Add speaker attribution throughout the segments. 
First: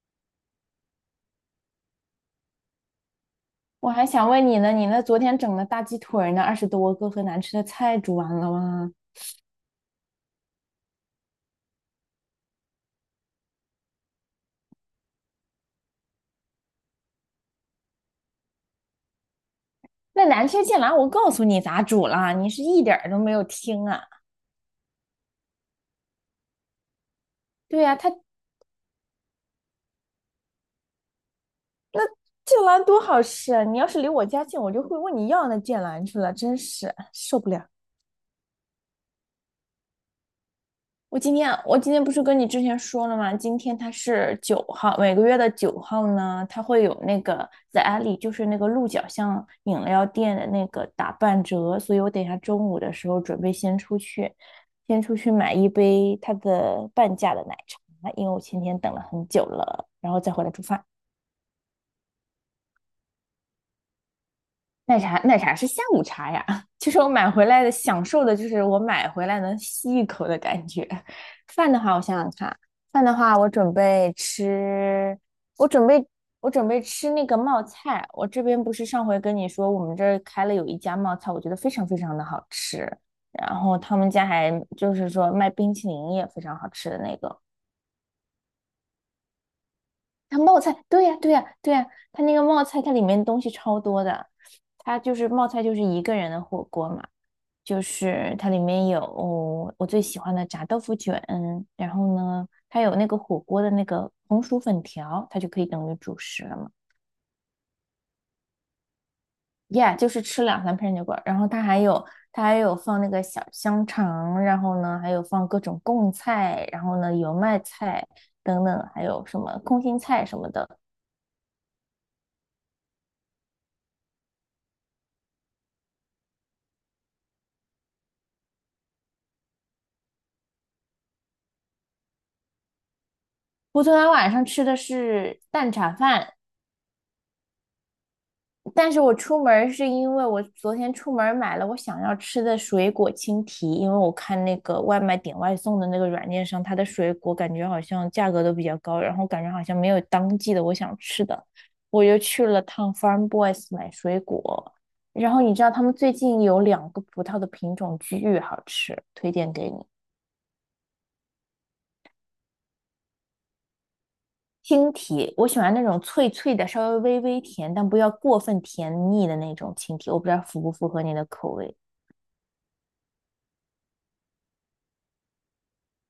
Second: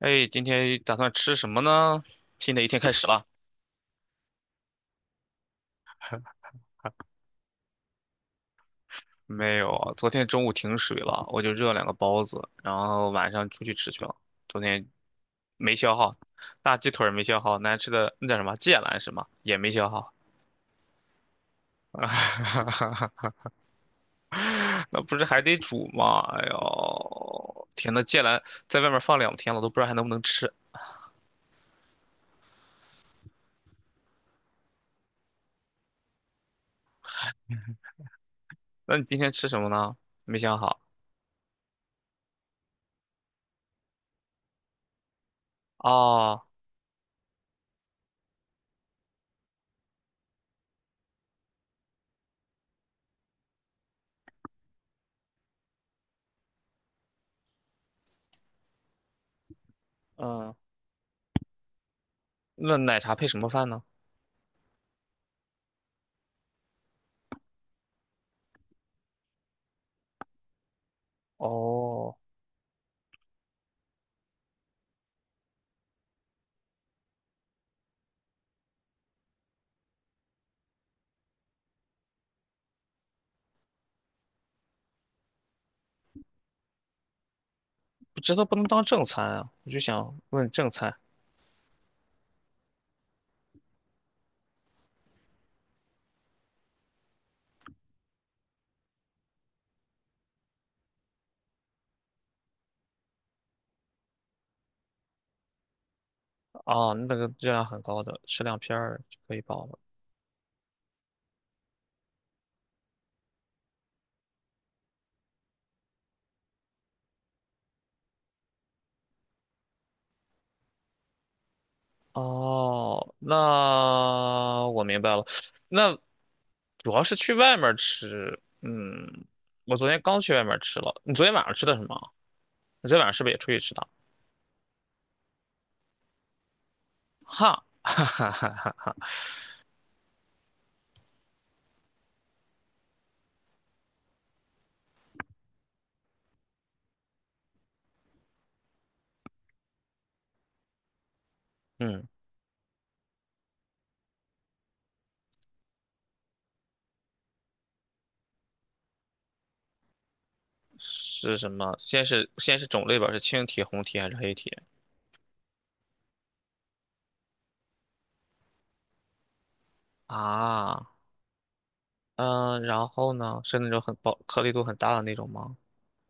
Speaker 1: 哎，今天打算吃什么呢？新的一天开始了。
Speaker 2: 我还想问你呢，你那昨天整的大鸡腿儿呢，20多个和难吃的菜煮完了吗？
Speaker 1: 没有啊，昨天中午停水了，我就热两个包子，然后晚上出去吃去了。昨天没消耗，大鸡腿儿没消耗，难吃的那叫什么芥兰是吗？也没消耗，
Speaker 2: 那难吃剑兰我告诉你咋煮了，你是一点儿都没有听啊。
Speaker 1: 那不是还得煮吗？哎呦，
Speaker 2: 对
Speaker 1: 天
Speaker 2: 呀，
Speaker 1: 呐，
Speaker 2: 它剑
Speaker 1: 芥兰在外面放2天了，都不知道还能不能吃。
Speaker 2: 兰多好吃啊，你要是离我家近，我就会问你要那剑兰去了，真是受不了。
Speaker 1: 那你今天吃什么呢？没想好。
Speaker 2: 我今天不是跟你之前说了吗？今天它是九号，每个月的九号
Speaker 1: 哦。
Speaker 2: 呢，它会有那个在 Alley 就是那个鹿角巷饮料店的那个打半折，所以我等一下中午的时候准备先出去，先出去买一杯它的半价的奶茶，因为我前天等了很久了，然后再回来
Speaker 1: 嗯，
Speaker 2: 煮饭。
Speaker 1: 那奶茶配什么饭呢？
Speaker 2: 奶茶是下午茶呀。就是我买回来的，享受的就是我买回来能吸一口的感觉。饭的话，我
Speaker 1: 哦，
Speaker 2: 想想看，饭的话，我准备我准备吃那个冒菜。我这边不是上回跟你说，我们这儿开了有一家冒菜，我觉得非常非常的好吃。然后他们家还就是说卖冰淇淋也非常好吃的那个。
Speaker 1: 这都不能当正餐啊，我就想
Speaker 2: 它
Speaker 1: 问
Speaker 2: 冒
Speaker 1: 正
Speaker 2: 菜，
Speaker 1: 餐。
Speaker 2: 对呀，对呀，对呀，它那个冒菜，它里面东西超多的。它就是冒菜，就是一个人的火锅嘛。就是它里面有我最喜欢的炸豆腐卷，然后呢，它有那个火锅的那个红薯粉条，它就可以等于主食了嘛。
Speaker 1: 哦，那个热量很高的，吃两片儿就可以饱了。
Speaker 2: Yeah，就是吃两三片牛够然后它还有放那个小香肠，然后呢还有放各种贡菜，然后呢油麦菜等等，还有什么空心菜什么的。
Speaker 1: 哦，那我明白了。那主要是去外面儿吃。嗯，我昨天刚去外面儿吃了。你昨天晚上吃的什么？你昨天晚上是不是也出去吃
Speaker 2: 我
Speaker 1: 的？
Speaker 2: 昨天晚上吃的是蛋炒饭，
Speaker 1: 哈，哈哈哈
Speaker 2: 但
Speaker 1: 哈。
Speaker 2: 是我出门是因为我昨天出门买了我想要吃的水果青提，因为我看那个外卖点外送的那个软件上，它的水果感觉好像价格都比较高，然后感觉好像没有当季的我想吃的，我
Speaker 1: 嗯，
Speaker 2: 又去了趟 Farm Boys 买水果。然后你知道他们最近有两个葡萄的品种巨好吃，推荐给你。
Speaker 1: 是什么？先是种类吧，是青提、红提还是黑提？
Speaker 2: 青提，我喜欢那种脆脆的，稍微微微甜，但不要过分甜腻的那种青提，我不知道符不
Speaker 1: 啊，
Speaker 2: 符合你的口味。
Speaker 1: 嗯，然后呢？是那种很薄、颗粒度很大的那种吗？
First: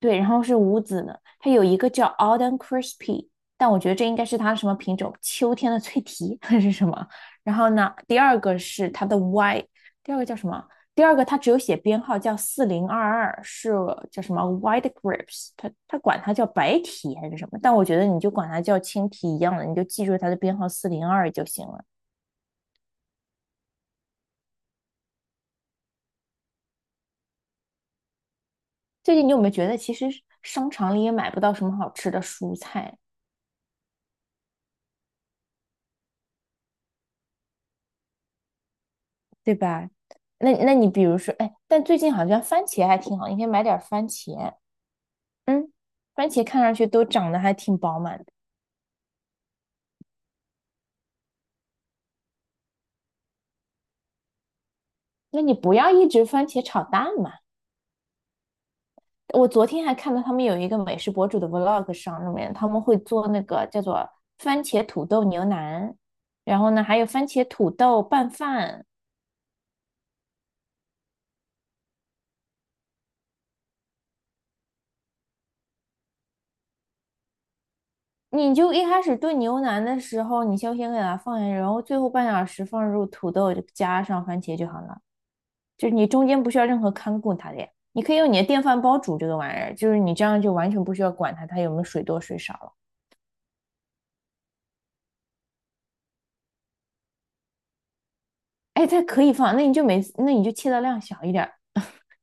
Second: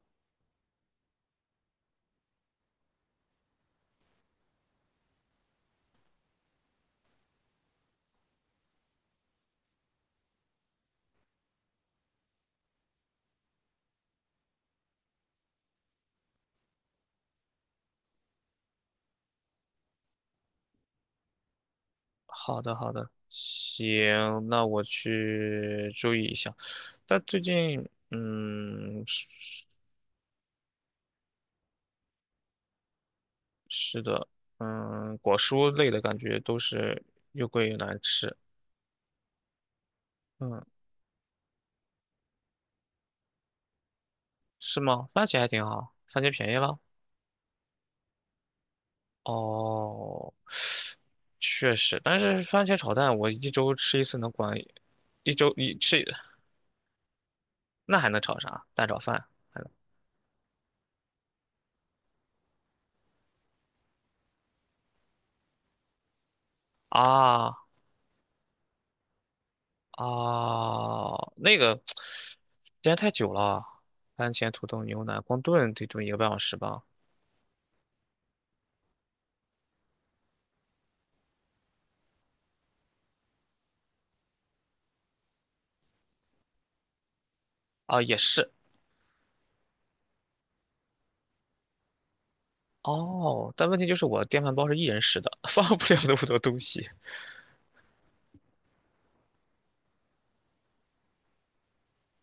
Speaker 2: 对，然后是无籽呢，它有一个叫 Autumn Crispy，但我觉得这应该是它什么品种，秋天的脆皮还是什么？然后呢，第二个是它的 Y，第二个叫什么？第二个它只有写编号叫4022，是叫什么 White Grapes，它管它叫白提还是什么？但我觉得你就管它叫青提一样的，你就记住它的编号四零二就行了。
Speaker 1: 好的，好的，行，那我去注意一下。但最近，嗯，
Speaker 2: 最近你有没有
Speaker 1: 是
Speaker 2: 觉得，其实商场里也买不到什么好吃的蔬菜？
Speaker 1: 是的，嗯，果蔬类的感觉都是又贵又难吃。
Speaker 2: 对吧？那
Speaker 1: 嗯，
Speaker 2: 那你比如说，哎，但最近好像番茄还挺好，你可以买点番茄。
Speaker 1: 是吗？番茄还挺
Speaker 2: 嗯，
Speaker 1: 好，番
Speaker 2: 番
Speaker 1: 茄
Speaker 2: 茄
Speaker 1: 便宜
Speaker 2: 看上
Speaker 1: 了。
Speaker 2: 去都长得还挺饱满的。
Speaker 1: 哦，确实，但是番茄炒蛋我一周吃一次能管一
Speaker 2: 那你
Speaker 1: 周
Speaker 2: 不
Speaker 1: 一
Speaker 2: 要
Speaker 1: 吃，
Speaker 2: 一直番茄炒蛋嘛。
Speaker 1: 那还能炒啥？蛋炒饭
Speaker 2: 我
Speaker 1: 还
Speaker 2: 昨
Speaker 1: 能
Speaker 2: 天还看到他们有一个美食博主的 vlog 上里面，他们会做那个叫做番茄土豆牛腩，然后呢还有番茄
Speaker 1: 啊？
Speaker 2: 土豆拌饭。
Speaker 1: 啊，那个时间太久了，番茄土豆牛腩光炖得炖1个半小时吧。
Speaker 2: 你就一开始炖牛腩的时候，你就先给它放下去，然后最后半小时放入土豆，加上番茄就好了。就是你中间不需要任何看顾它的呀，你
Speaker 1: 啊，
Speaker 2: 可
Speaker 1: 也
Speaker 2: 以用你的
Speaker 1: 是
Speaker 2: 电饭煲煮这个玩意儿，就是你这样就完全不需要管它，它有没有水多水少了。
Speaker 1: 哦，但问题就是我电饭煲是一人食的，放不了那么多东西。
Speaker 2: 哎，它可以放，那你就切的量小一点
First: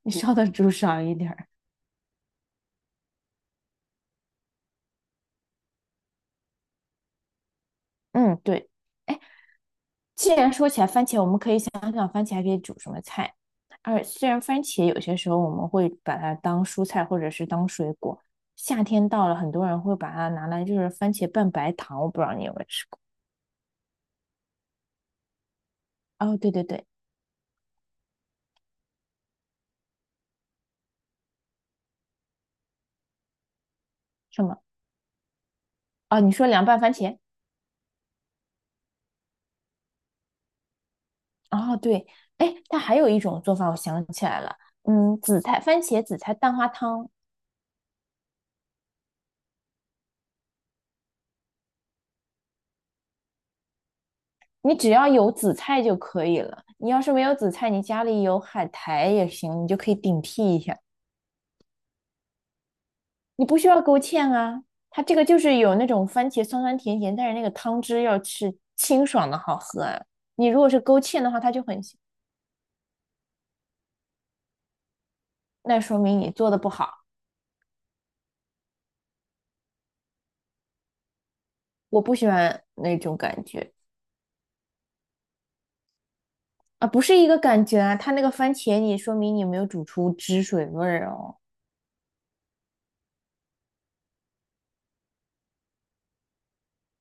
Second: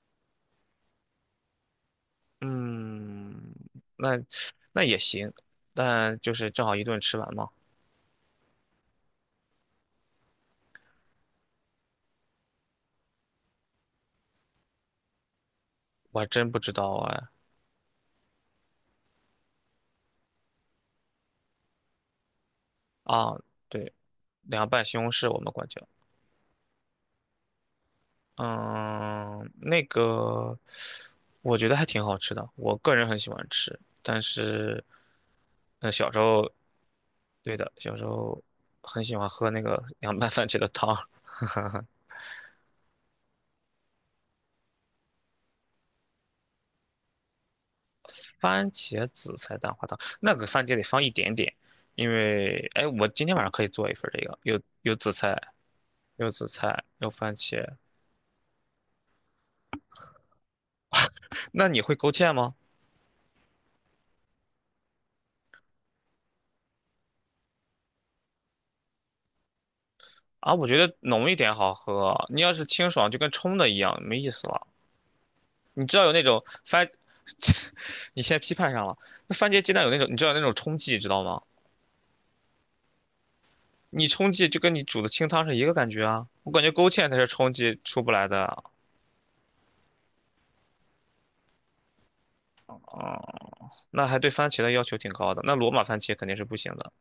Speaker 2: 你烧的煮少一点儿。
Speaker 1: 嗯，那那也行，但就是正好一顿吃完嘛。
Speaker 2: 嗯，对。哎，既然说起来番茄，我们可以想想番茄还可以煮什么菜。而虽然番茄有些时候我们会把
Speaker 1: 我还
Speaker 2: 它
Speaker 1: 真不
Speaker 2: 当
Speaker 1: 知
Speaker 2: 蔬
Speaker 1: 道
Speaker 2: 菜或
Speaker 1: 哎。
Speaker 2: 者是当水果，夏天到了，很多人会把它拿来就是番茄拌白糖，我不知道你有没有吃过。
Speaker 1: 啊，对，凉拌西红柿我们管叫。
Speaker 2: 哦，对对对，
Speaker 1: 嗯，那个我觉得还挺好吃的，我个人很喜欢吃。但
Speaker 2: 什么？
Speaker 1: 是，嗯，小时
Speaker 2: 哦，你说
Speaker 1: 候，
Speaker 2: 凉拌番茄？
Speaker 1: 对的，小时候很喜欢喝那个 凉拌番茄的汤，
Speaker 2: 哦，对，哎，它还有一种做法，我想起来了，嗯，紫菜番茄紫菜蛋花汤，
Speaker 1: 番茄紫菜蛋花汤，那个番茄得放一点点，因为，哎，我今天晚上可以做一份这个，有
Speaker 2: 你只
Speaker 1: 有
Speaker 2: 要
Speaker 1: 紫
Speaker 2: 有
Speaker 1: 菜，
Speaker 2: 紫菜就可
Speaker 1: 有
Speaker 2: 以
Speaker 1: 紫
Speaker 2: 了。
Speaker 1: 菜，
Speaker 2: 你要
Speaker 1: 有
Speaker 2: 是没有
Speaker 1: 番
Speaker 2: 紫
Speaker 1: 茄。
Speaker 2: 菜，你家里有海苔也行，你就可以顶替一下。
Speaker 1: 那你会勾芡吗？
Speaker 2: 你不需要勾芡啊，它这个就是有那种番茄酸酸甜甜，但是那个汤汁要是清爽的好喝啊。你
Speaker 1: 啊，
Speaker 2: 如
Speaker 1: 我
Speaker 2: 果
Speaker 1: 觉
Speaker 2: 是
Speaker 1: 得
Speaker 2: 勾芡
Speaker 1: 浓
Speaker 2: 的
Speaker 1: 一
Speaker 2: 话，它
Speaker 1: 点
Speaker 2: 就
Speaker 1: 好
Speaker 2: 很腥
Speaker 1: 喝，你要是清爽就跟冲的一样，没意思了。
Speaker 2: 那
Speaker 1: 你知
Speaker 2: 说
Speaker 1: 道有
Speaker 2: 明
Speaker 1: 那
Speaker 2: 你
Speaker 1: 种
Speaker 2: 做的不
Speaker 1: 番，
Speaker 2: 好。
Speaker 1: 你现在批判上了。那番茄鸡蛋有那种，你知道有那种冲剂，知道吗？
Speaker 2: 我不喜欢那种感觉
Speaker 1: 你冲剂就跟你煮的清汤是一个感觉啊。我感觉
Speaker 2: 啊，
Speaker 1: 勾
Speaker 2: 不
Speaker 1: 芡才
Speaker 2: 是
Speaker 1: 是
Speaker 2: 一个
Speaker 1: 冲
Speaker 2: 感
Speaker 1: 剂
Speaker 2: 觉啊，
Speaker 1: 出不
Speaker 2: 它那
Speaker 1: 来
Speaker 2: 个番
Speaker 1: 的
Speaker 2: 茄你说明你没有煮出汁水味儿哦。
Speaker 1: 啊、那还对番茄的要求挺高的。那罗马番茄肯定是不行的，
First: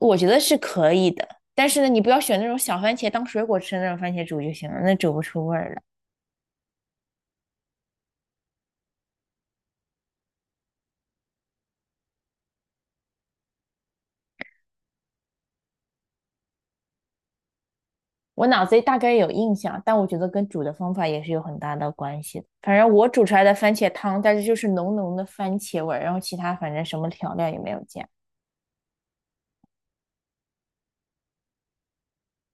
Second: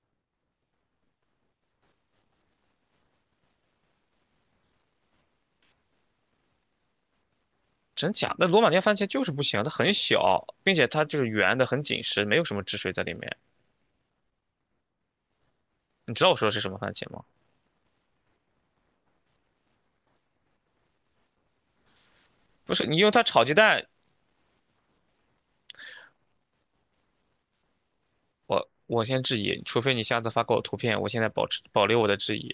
Speaker 2: 我觉得是可以的，但是呢，你不要选那种小番茄当水果吃的那种番茄煮就行了，那煮不出味儿来。
Speaker 1: 真假？那罗马尼亚番茄就是不行，它很小，并且它就是圆的，很紧实，没有什么汁水在里面。你知道我说的是什么番茄吗？
Speaker 2: 我脑子里大概有印象，但我觉得跟煮的方法也是有很大的关系的。
Speaker 1: 不
Speaker 2: 反
Speaker 1: 是，
Speaker 2: 正
Speaker 1: 你
Speaker 2: 我
Speaker 1: 用它
Speaker 2: 煮出来
Speaker 1: 炒鸡
Speaker 2: 的番
Speaker 1: 蛋，
Speaker 2: 茄汤，但是就是浓浓的番茄味儿，然后其他反正什么调料也没有加。
Speaker 1: 我先质疑，除非你下次发给我图片，我现在保持保留我的质疑。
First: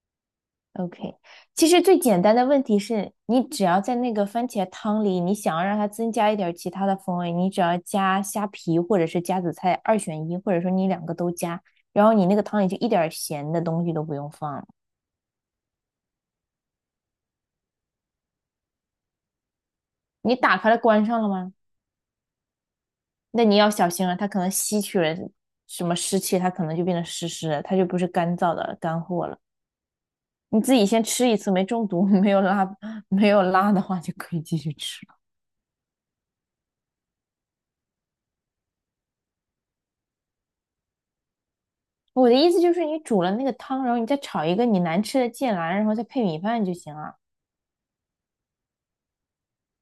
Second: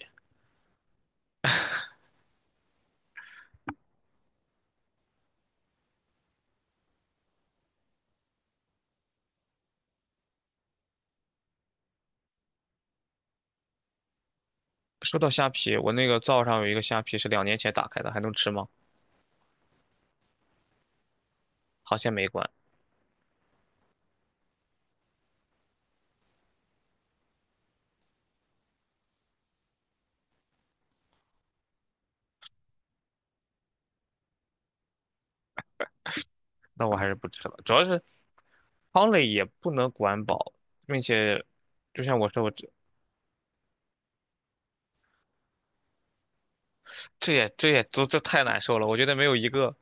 Speaker 2: OK，其实最简单的问题是你只要在那个番茄汤里，你想要让它增加一点儿其他的风味，你只要加虾皮或者是加紫菜，二选一，或者说你两个都加，然后你那个汤里就一点儿咸的东西都不用放了。
Speaker 1: 说到虾皮，我那个灶上有一个虾皮是2年前打开的，还能吃吗？
Speaker 2: 你打开了关上了吗？
Speaker 1: 好像没关，
Speaker 2: 那你要小心了，它可能吸取了什么湿气，它可能就变得湿湿的，它就不是干燥的干货了。你自己先吃一次，没中毒，没有拉，没有拉的话就可以继续吃。
Speaker 1: 那我还是不吃了。主要是汤类也不能管饱，并且就像我
Speaker 2: 我的
Speaker 1: 说，
Speaker 2: 意
Speaker 1: 我
Speaker 2: 思
Speaker 1: 这
Speaker 2: 就是，你煮了那个汤，然后你再炒一个你难吃的芥兰，然后再配米饭就行了。
Speaker 1: 这也这也都这太难受了。我觉得没有一个，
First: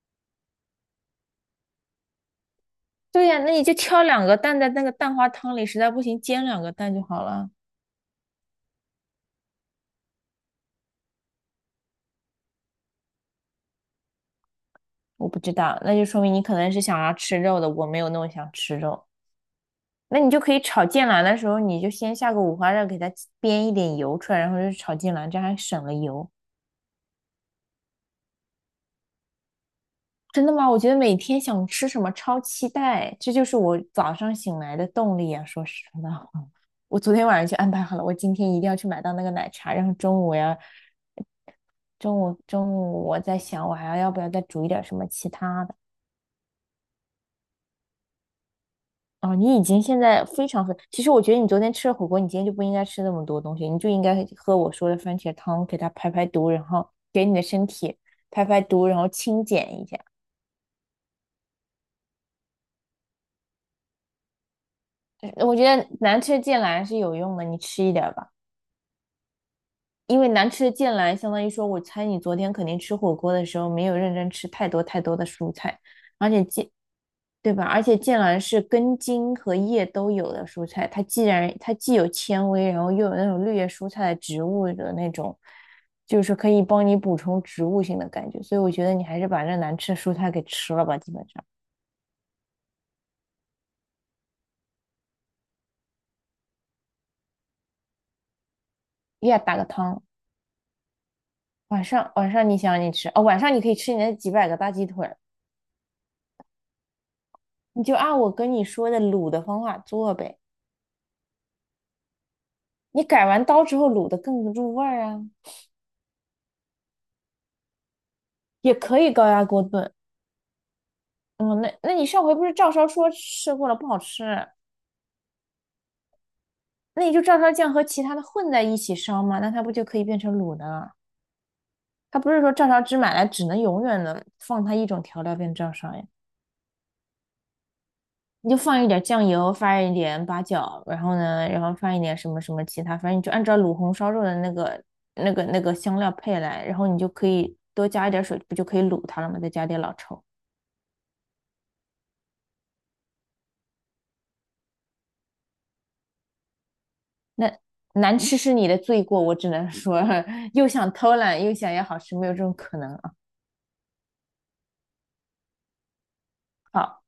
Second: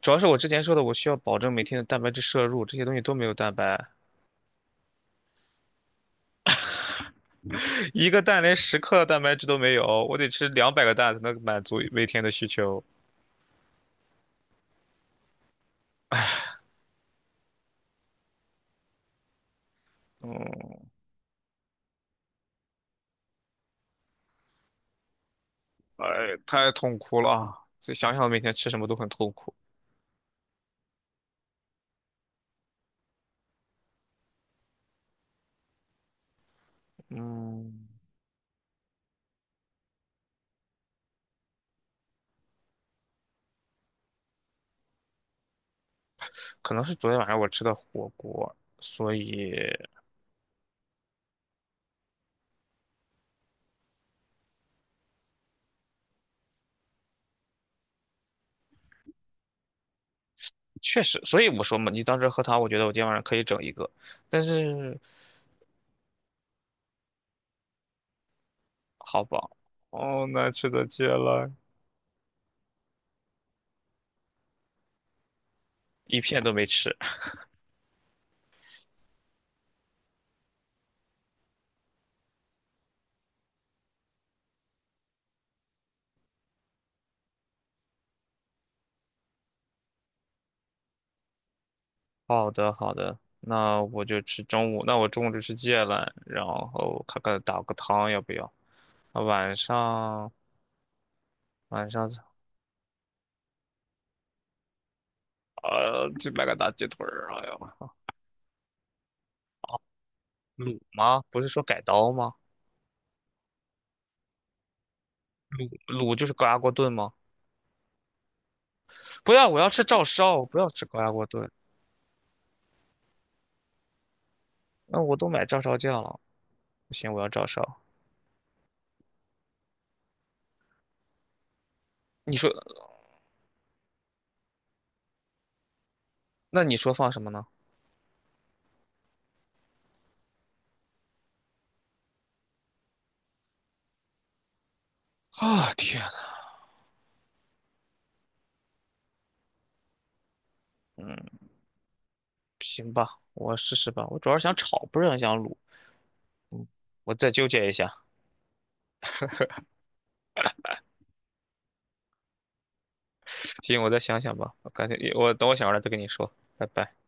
Speaker 1: 主要是我之前说的，我需要保证每天的蛋白质摄入，这些东西都没
Speaker 2: 对
Speaker 1: 有
Speaker 2: 呀，那
Speaker 1: 蛋
Speaker 2: 你就
Speaker 1: 白，
Speaker 2: 挑两个蛋在那个蛋花汤里，实在不行煎两个蛋就好了。
Speaker 1: 一个蛋连10克的蛋白质都没有，我得吃200个蛋才能满足每天的需求。
Speaker 2: 我不知道，那就说明你可能是想要吃肉的，我没有那么想吃肉。那你就可以
Speaker 1: 嗯，
Speaker 2: 炒芥兰的时候，你就先下个五花肉，给它煸一点油出来，然后就炒芥兰，这样还省了油。
Speaker 1: 哎，太痛苦了啊，所以想想每天吃什么都很痛苦。
Speaker 2: 真的吗？我觉得每天想吃什么超期待，这就是我早上醒来的动力啊！说实话。我昨天晚上就安排
Speaker 1: 嗯。
Speaker 2: 好了，我今天一定要去买到那个奶茶，然后中午我要，中午我在想，我还要不要再煮一点什么其他的？
Speaker 1: 可能是昨天晚上我吃的火锅，所
Speaker 2: 哦，
Speaker 1: 以
Speaker 2: 你已经现在非常非，其实我觉得你昨天吃了火锅，你今天就不应该吃那么多东西，你就应该喝我说的番茄汤，给它排排毒，然后给你的身体排排毒，然后清减一下。
Speaker 1: 确实，所以我说嘛，你当时喝汤，我觉得我今天晚上可以整一个，但是
Speaker 2: 我觉得难吃的芥蓝是有用的，你吃一点吧。
Speaker 1: 好饱。
Speaker 2: 因
Speaker 1: 哦，
Speaker 2: 为
Speaker 1: 难
Speaker 2: 难吃
Speaker 1: 吃
Speaker 2: 的
Speaker 1: 的
Speaker 2: 剑
Speaker 1: 芥
Speaker 2: 兰，相当于
Speaker 1: 兰
Speaker 2: 说，我猜你昨天肯定吃火锅的时候没有认真吃太多太多的蔬菜，
Speaker 1: 一
Speaker 2: 而
Speaker 1: 片
Speaker 2: 且
Speaker 1: 都没
Speaker 2: 剑，
Speaker 1: 吃。
Speaker 2: 对吧？而且剑兰是根茎和叶都有的蔬菜，它既有纤维，然后又有那种绿叶蔬菜的植物的那种，就是可以帮你补充植物性的感觉，所以我觉得你还是把这难吃的蔬菜给吃了吧，基本上，
Speaker 1: 好的，好的，那我就吃中午，那我中午就吃芥兰，然后看看打个汤要不要？啊，
Speaker 2: 呀，
Speaker 1: 晚
Speaker 2: 打个汤，
Speaker 1: 上
Speaker 2: 晚
Speaker 1: 晚上
Speaker 2: 上晚上你想你吃哦，晚上你可以吃你那几百个大鸡腿儿
Speaker 1: 呃，去买个大鸡腿儿，哎呀，
Speaker 2: 你就按我跟你说的卤的方法做呗。
Speaker 1: 卤吗？不是说改刀吗？
Speaker 2: 你改完刀之后卤的更不入味儿啊，
Speaker 1: 卤就是高压锅炖吗？
Speaker 2: 也可以高
Speaker 1: 不
Speaker 2: 压
Speaker 1: 要，我
Speaker 2: 锅
Speaker 1: 要吃
Speaker 2: 炖。
Speaker 1: 照烧，不要吃高压锅炖。
Speaker 2: 嗯，那你上回不是照烧说吃过了不好吃，
Speaker 1: 那我都买照烧酱了，不
Speaker 2: 那
Speaker 1: 行，
Speaker 2: 你
Speaker 1: 我
Speaker 2: 就
Speaker 1: 要
Speaker 2: 照
Speaker 1: 照
Speaker 2: 烧酱
Speaker 1: 烧。
Speaker 2: 和其他的混在一起烧嘛，那它不就可以变成卤的了？它不
Speaker 1: 你
Speaker 2: 是
Speaker 1: 说，
Speaker 2: 说照烧汁买来只能永远的放它一种调料变照烧呀，
Speaker 1: 那你说放什么呢？
Speaker 2: 你就放一点酱油，放一点八角，然后呢，然后放一点什么什么其他，反正你就按照卤红烧肉的那个
Speaker 1: 啊，
Speaker 2: 香
Speaker 1: 天，
Speaker 2: 料配来，然后你就可以多加一点水，不就可以卤它了吗？再加点老抽。
Speaker 1: 嗯，行吧，我试试吧。我主要是想炒，不是很想卤。我再纠
Speaker 2: 那
Speaker 1: 结一下。
Speaker 2: 难吃是你的罪过，我只能说 又想偷懒又想要好吃，没有这种可能啊。
Speaker 1: 行，我再想想吧。我感觉我等我想完了再跟你说。拜拜。
Speaker 2: 好，